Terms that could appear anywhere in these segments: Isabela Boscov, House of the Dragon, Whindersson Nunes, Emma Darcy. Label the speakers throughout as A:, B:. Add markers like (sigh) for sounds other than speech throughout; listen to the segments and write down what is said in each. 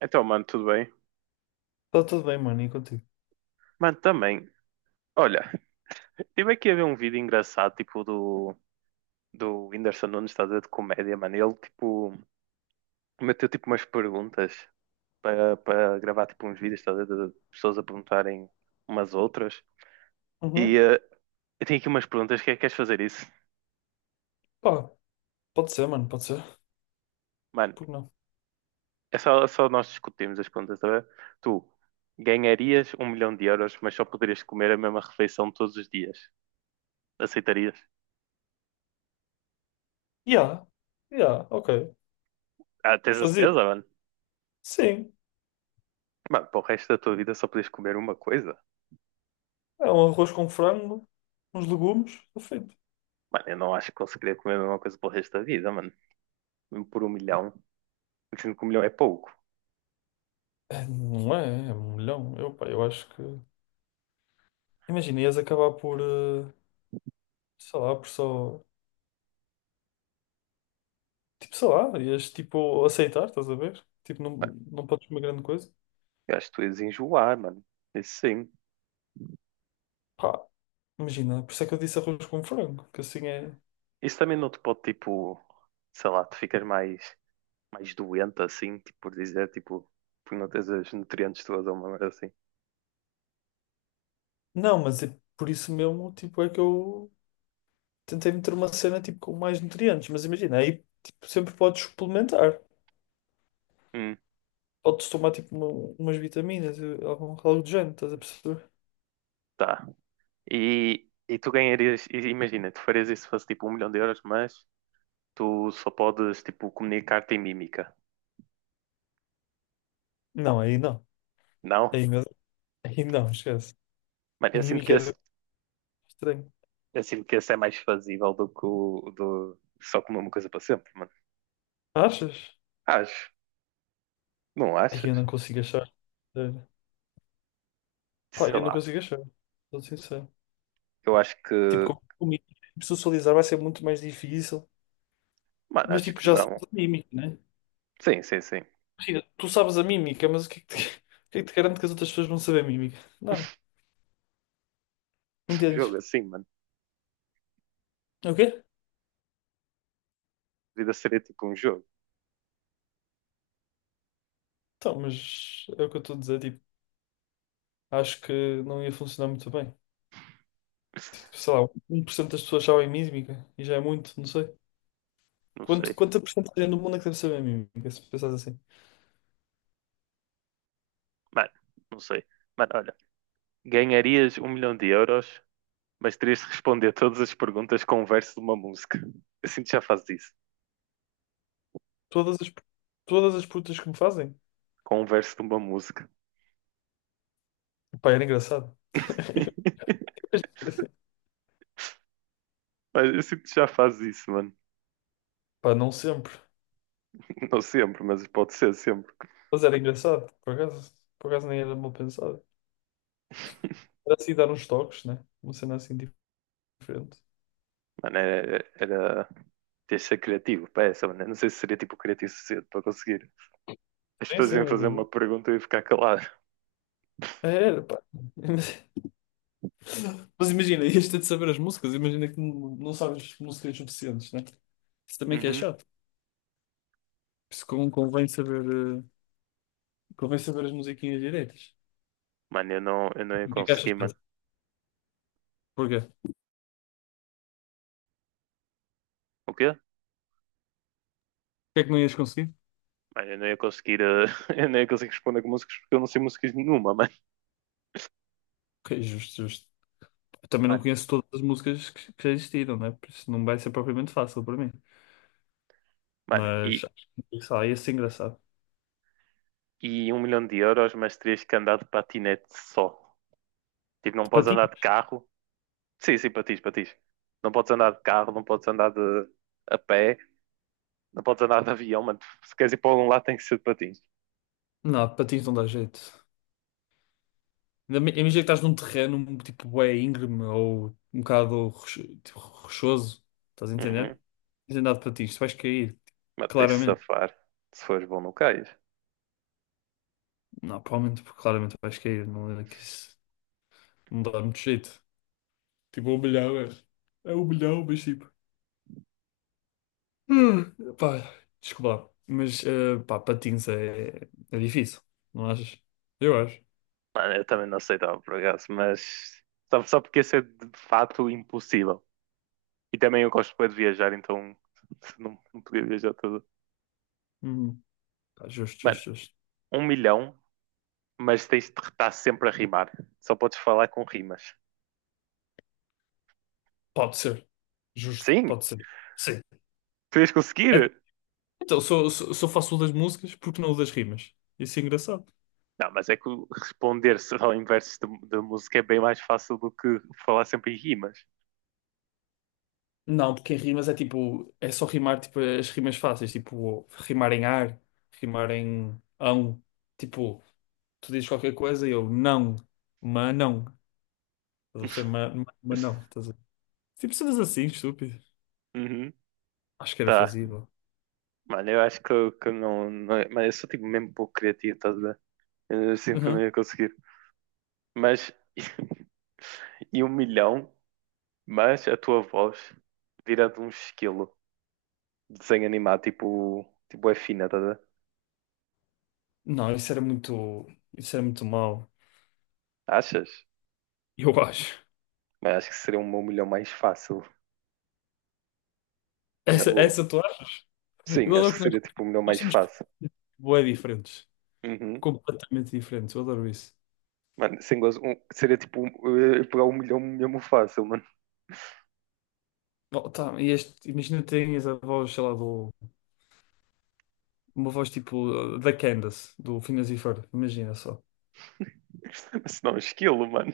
A: Então, mano, tudo bem?
B: Está tudo bem, mano, e contigo?
A: Mano, também. Olha, tive aqui a ver um vídeo engraçado, tipo, do Whindersson Nunes, estás a ver, de comédia, mano. Ele, tipo, meteu, tipo, umas perguntas para gravar, tipo, uns vídeos, estás a ver, de pessoas a perguntarem umas outras. E
B: Uhum.
A: eu tenho aqui umas perguntas, que é que queres fazer isso?
B: Pá, pode ser, mano, pode ser.
A: Mano,
B: Por que não?
A: é só nós discutimos as perguntas, tá bem? Tu ganharias um milhão de euros, mas só poderias comer a mesma refeição todos os dias. Aceitarias?
B: Ya, ya, ok.
A: Ah, tens a
B: Fazia?
A: certeza, mano?
B: Sim.
A: Mano, para o resto da tua vida só podes comer uma coisa?
B: É um arroz com frango, uns legumes, está feito.
A: Mano, eu não acho que conseguiria comer a mesma coisa para o resto da vida, mano. Mesmo por um milhão. Dizendo que um milhão é pouco.
B: É, não é, é um milhão. Eu, pá, eu acho que. Imagina, ias acabar por, sei lá, por só. Tipo, sei lá, ias tipo aceitar, estás a ver? Tipo, não, não podes comer grande coisa.
A: Eu acho que tu ias enjoar, mano. Isso sim.
B: Pá, imagina, por isso é que eu disse arroz com frango, que assim é.
A: Isso também não te pode, tipo, sei lá, tu ficas mais, mais doente assim, tipo, por dizer, tipo, por não teres os nutrientes todos ou uma merda assim.
B: Não, mas é por isso mesmo, tipo, é que eu. Tentei meter uma cena tipo com mais nutrientes, mas imagina, aí tipo, sempre podes suplementar.
A: Hum,
B: Podes tomar tipo umas vitaminas, algo do género, estás a perceber?
A: tá. E tu ganharias, e imagina, tu farias isso se fosse tipo um milhão de euros, mas tu só podes, tipo, comunicar-te em mímica.
B: Não, aí não.
A: Não?
B: Aí, meu- aí não, esquece.
A: Mano, eu sinto que
B: Mímica
A: esse,
B: era estranho.
A: eu sinto que esse é mais fazível do que o do só comer uma coisa para sempre, mano.
B: Achas?
A: Acho. Não
B: Aí eu
A: achas?
B: não consigo achar. Sério. Pá,
A: Sei
B: eu não
A: lá.
B: consigo achar. Sou sincero.
A: Eu acho
B: Tipo,
A: que.
B: com mímica, tipo, socializar vai ser muito mais difícil.
A: Mano,
B: Mas
A: acho
B: tipo,
A: que
B: já
A: não.
B: sabes a mímica, né?
A: Sim, sim, sim.
B: Imagina, tu sabes a mímica, mas o que é que te, (laughs) o que é que te garante que as outras pessoas vão saber a mímica? Nada.
A: Um
B: Entendes?
A: jogo assim, mano.
B: Ok?
A: A vida seria tipo um jogo.
B: Então, mas é o que eu estou a dizer, tipo, acho que não ia funcionar muito bem. Tipo, sei lá, 1% das pessoas sabem mímica e já é muito, não sei.
A: Não sei.
B: Quanta porcentagem do mundo é que deve saber mímica, se pensares assim?
A: Mano, não sei. Mano, olha. Ganharias um milhão de euros, mas terias de responder todas as perguntas com um verso de uma música. Eu sinto que já fazes isso.
B: Todas as, todas as putas que me fazem?
A: Com um verso de uma música.
B: Pá, era engraçado.
A: (laughs)
B: (laughs)
A: Mas eu sinto que já fazes isso, mano.
B: Pá, não sempre.
A: Não sempre, mas pode ser sempre.
B: Mas era engraçado, por acaso. Por acaso nem era mal pensado. Era assim dar uns toques, né? Uma cena assim diferente.
A: Mano, era ter de ser criativo para essa, mano. Eu não sei se seria tipo criativo suficiente para conseguir. As
B: Sim,
A: pessoas
B: sim,
A: iam
B: é
A: fazer
B: verdade.
A: uma pergunta e eu ia ficar calado.
B: Era, pá. (laughs) Mas imagina, ias ter de saber as músicas, imagina que não sabes músicas suficientes, né? Isso também que é
A: Uhum.
B: chato. Por isso eh, convém saber as musiquinhas direitas.
A: Mano, eu não ia
B: E o que é que achas
A: conseguir, mano.
B: disso? Porquê? O
A: O quê?
B: é que não ias conseguir?
A: Mano, eu não ia conseguir, (laughs) eu não ia conseguir responder com músicas porque eu não sei músicas nenhuma, mano.
B: Ok, justo, justo. Eu também não
A: Mano,
B: conheço todas as músicas que já existiram, né? Por isso não vai ser propriamente fácil para mim.
A: mano,
B: Mas
A: e,
B: acho que, sei lá, ia ser engraçado.
A: e um milhão de euros, mas terias que andar de patinete só. Tipo, não
B: De
A: podes andar
B: patins?
A: de carro. Sim, sim, patins. Não podes andar de carro, não podes andar de a pé, não podes andar de avião, mano. Se queres ir para algum lado, tem que ser de patins.
B: Não, de patins não dá jeito. Ainda imagina que estás num terreno tipo bué íngreme ou um bocado tipo, rochoso, estás a entender?
A: Uhum.
B: Tens andado para ti, isto vais cair,
A: Mas tens de
B: claramente.
A: safar. Se fores bom, não cais.
B: Não, provavelmente, porque claramente vais cair, não é que isso não dá muito jeito. Tipo, é um milhão, é. É um milhão, mas tipo. Pá, desculpa lá. Mas, pá, patins é difícil, não achas? Eu acho.
A: Mano, eu também não aceitava por acaso, mas só porque isso é de fato impossível. E também eu gosto bem de viajar, então (laughs) não, não podia viajar tudo.
B: Uhum. Pá, justo,
A: Mano,
B: justo, justo.
A: um milhão, mas tens de estar sempre a rimar. Só podes falar com rimas.
B: Pode ser. Justo,
A: Sim,
B: pode ser. Sim.
A: tu ias
B: É
A: conseguir.
B: Então, só faço o das músicas porque não o das rimas. Isso é engraçado.
A: Não, mas é que o- responder só em versos de música é bem mais fácil do que falar sempre em rimas.
B: Não, porque em rimas é tipo, é só rimar tipo, as rimas fáceis, tipo, rimar em ar, rimar em ão. Tipo, tu dizes qualquer coisa e eu não, mas não. Estás a
A: (laughs)
B: perceber? Mas não. Tipo, cenas assim, estúpido.
A: Uhum,
B: Acho que era
A: tá.
B: fazível.
A: Mano, eu acho que, que eu não, não. Mano, eu sou tipo mesmo pouco criativo, tá? Eu sinto que não
B: Uhum.
A: ia conseguir. Mas. (laughs) E um milhão, mas a tua voz vira de um esquilo de desenho animado, tipo. Tipo, é fina, tá? A ver?
B: Não, isso era muito. Isso era muito mau.
A: Achas?
B: Eu acho.
A: Mas acho que seria um milhão mais fácil, na
B: Essa,
A: boa.
B: essa tu acha? Eu
A: Sim, acho
B: adoro
A: que
B: que nós,
A: seria tipo um milhão
B: nós
A: mais
B: temos
A: fácil.
B: bué diferentes.
A: Uhum.
B: Completamente diferentes. Eu adoro isso.
A: Mano, sem gozo, um- seria tipo um- eh, pegar um milhão mesmo fácil, mano.
B: Oh, tá, e este, imagina tinhas a voz, sei lá, uma voz tipo da Candace, do Phineas e Ferb, imagina só.
A: (laughs) Mas não, um esquilo, mano.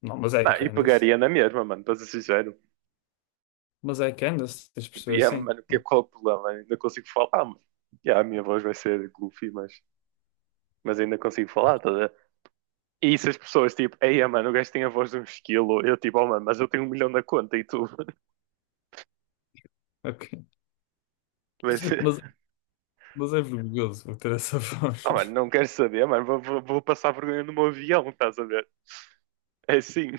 B: Não, mas é
A: Não,
B: a
A: e
B: Candace.
A: pegaria na mesma, mano, para ser sincero.
B: Mas é a Candace, tens de
A: Tipo,
B: perceber
A: yeah,
B: assim,
A: mano,
B: né?
A: qual é o problema? Ainda consigo falar, mano. Yeah, a minha voz vai ser goofy, mas ainda consigo falar, tá a ver? E se as pessoas, tipo, ei, ah, mano, o gajo tem a voz de um esquilo, eu, tipo, oh, mano, mas eu tenho um milhão na conta e tu, (laughs)
B: Ok.
A: mas,
B: (laughs) Mas, mas é vergonhoso ter essa (laughs) voz.
A: oh, mano, não queres saber, mano, vou passar vergonha no meu avião, estás a ver? É assim,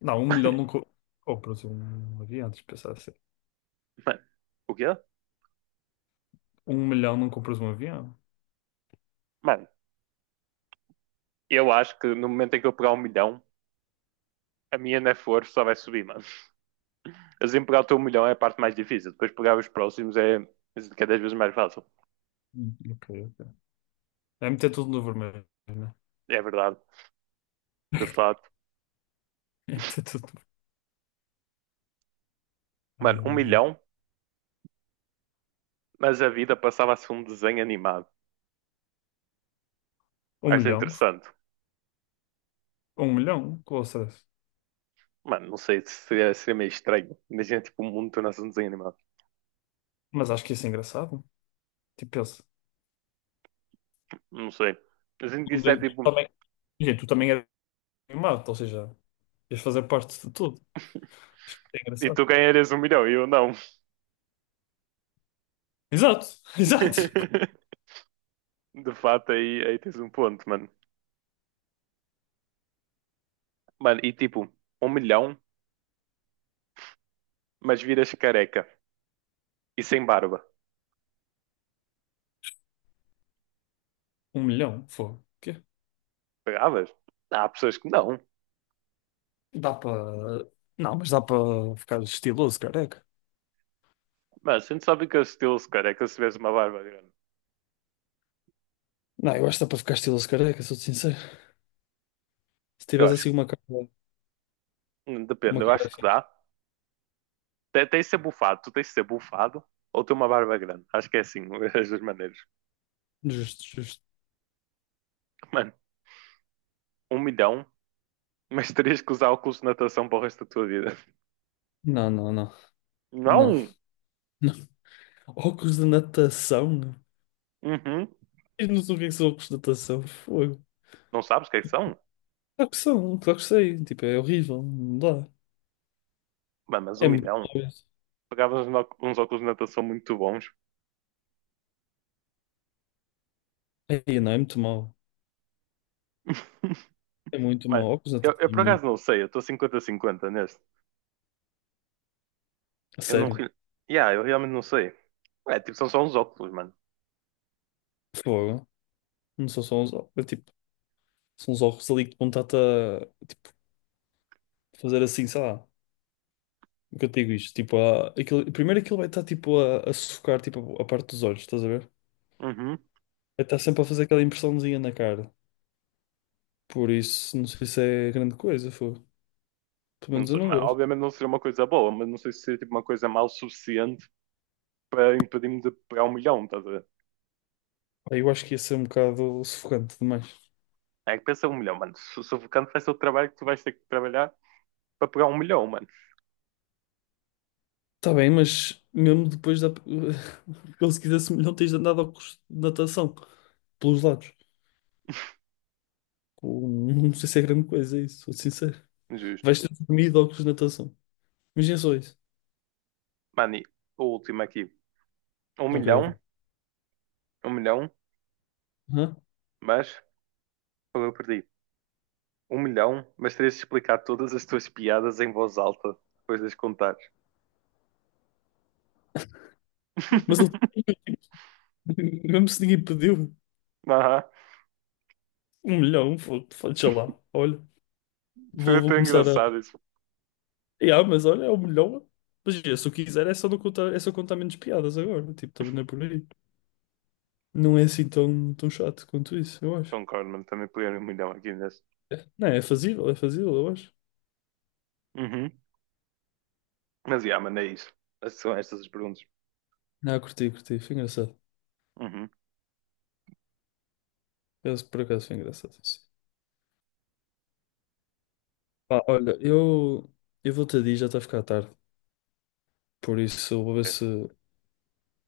B: Não, um milhão não compras um avião, tens de pensar assim.
A: (laughs) mano, o quê?
B: Um milhão não compras um avião?
A: Mano, eu acho que no momento em que eu pegar um milhão, a minha na for só vai subir, mano. Assim, pegar o teu milhão é a parte mais difícil, depois pegar os próximos é cada vez mais fácil,
B: Ok, ok. É meter tudo no vermelho, né?
A: é verdade, de facto.
B: É meter tudo no vermelho.
A: Mano,
B: Ai,
A: um
B: meu Deus.
A: milhão, mas a vida passava-se um desenho animado.
B: Um
A: Acho
B: milhão?
A: interessante.
B: Um milhão? Com o
A: Mano, não sei, seria meio estranho. Imagina, tipo, um mundo tornar-se um desenho animado.
B: Mas acho que isso é engraçado. Tipo, pensa.
A: Não sei. Imagina que isto é
B: Também
A: tipo,
B: Imagina, tu também eras animado, ou seja, ias fazer parte de tudo. Acho que é
A: e
B: engraçado.
A: tu ganharias um milhão e eu não.
B: Exato, (laughs) exato.
A: (laughs) De fato, aí tens um ponto, mano. Mano, e tipo, um milhão, mas viras careca e sem barba.
B: Um milhão, fogo. O quê?
A: Pegavas? Há pessoas que não.
B: Dá para. Não, mas dá para ficar estiloso, careca.
A: Mas a gente só fica estilo-se careca se tivesse uma barba grande.
B: Não, eu acho que dá para ficar estiloso, careca, sou-te sincero. Se
A: Eu
B: tivesse
A: acho,
B: assim uma cara.
A: depende,
B: Uma
A: eu
B: cara
A: acho que
B: fixe.
A: dá. Te- Tens de ser bufado, tu tens de ser bufado ou ter uma barba grande. Acho que é assim, (laughs) as duas maneiras.
B: Justo, justo.
A: Mano, um milhão, mas terias que usar óculos de natação para o resto da tua vida.
B: Não, não, não. Não,
A: Não!
B: não. Óculos de natação?
A: Uhum.
B: Diz-nos o que é que são óculos de natação. Fogo.
A: Não sabes o que é que são?
B: Claro que são, claro que sei. Tipo, é horrível. Não dá.
A: Mano, mas um
B: É muito
A: milhão.
B: mau, isso.
A: Pagavas uns óculos de natação muito bons.
B: É, não, é muito mau. É muito mau.
A: Mano,
B: Óculos de
A: eu,
B: natação.
A: eu por acaso não sei, eu estou 50 a 50 neste.
B: A
A: Eu não.
B: sério?
A: re- Yeah, eu realmente não sei. É, tipo, são só uns óculos, mano.
B: Fogo. Não são só uns ovos. É tipo, são uns ovos ali que vão estar-te a tipo, fazer assim, sei lá. O que eu te digo isto? Tipo, aquilo, primeiro aquilo vai estar tipo a sufocar tipo, a parte dos olhos, estás a ver?
A: Uhum.
B: Vai estar sempre a fazer aquela impressãozinha na cara. Por isso, não sei se é grande coisa, fogo. Pelo
A: Não
B: menos eu
A: sei,
B: não
A: mas
B: gosto.
A: obviamente não seria uma coisa boa, mas não sei se seria tipo uma coisa mal suficiente para impedir-me de pegar um milhão, estás a ver?
B: Pá, eu acho que ia ser um bocado sufocante demais.
A: É que pensa um milhão, mano. Sufocante vai ser o trabalho que tu vais ter que trabalhar para pegar um milhão, mano.
B: Tá bem, mas mesmo depois da. (laughs) Como se quisesse, não tens andado ao curso de natação pelos lados. Pô, não sei se é grande coisa isso, sou sincero.
A: Justo.
B: Vais ter dormido ou de natação. Imagina só isso.
A: Mano, e o último aqui. Um
B: Ok, ok.
A: milhão, Um milhão,
B: Hã?
A: mas foi eu que perdi. Um milhão, mas terias de explicar todas as tuas piadas em voz alta depois de as contares.
B: Mas ele,
A: (laughs)
B: (laughs) mesmo se ninguém pediu,
A: Aham,
B: um milhão, deixa lá. Olha, vou,
A: foi
B: vou
A: tão
B: começar a.
A: engraçado isso.
B: Yeah, mas olha, é um milhão. Mas yeah, se eu quiser, é só, não contar, é só contar menos piadas agora. Tipo, também não é por aí. Não é assim tão, tão chato quanto isso, eu acho.
A: Concordo, mano, também peguei um milhão aqui nesse.
B: É. Não, é fazível, eu acho.
A: Uhum. Mas, yeah, mano, é isso. Essas São estas as perguntas.
B: Não, curti, curti. Foi engraçado.
A: Uhum.
B: Eu, por acaso foi engraçado isso. Pá, olha, eu vou-te a dizer, já está a ficar tarde. Por isso, eu vou ver
A: É.
B: se.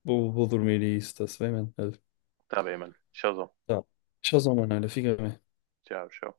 B: Vou dormir e isso está-se bem, mano. Olha,
A: Tá bem, mano. Tchauzão.
B: tá. Tchauzão, mano. Olha, fica bem.
A: Tchau, tchau.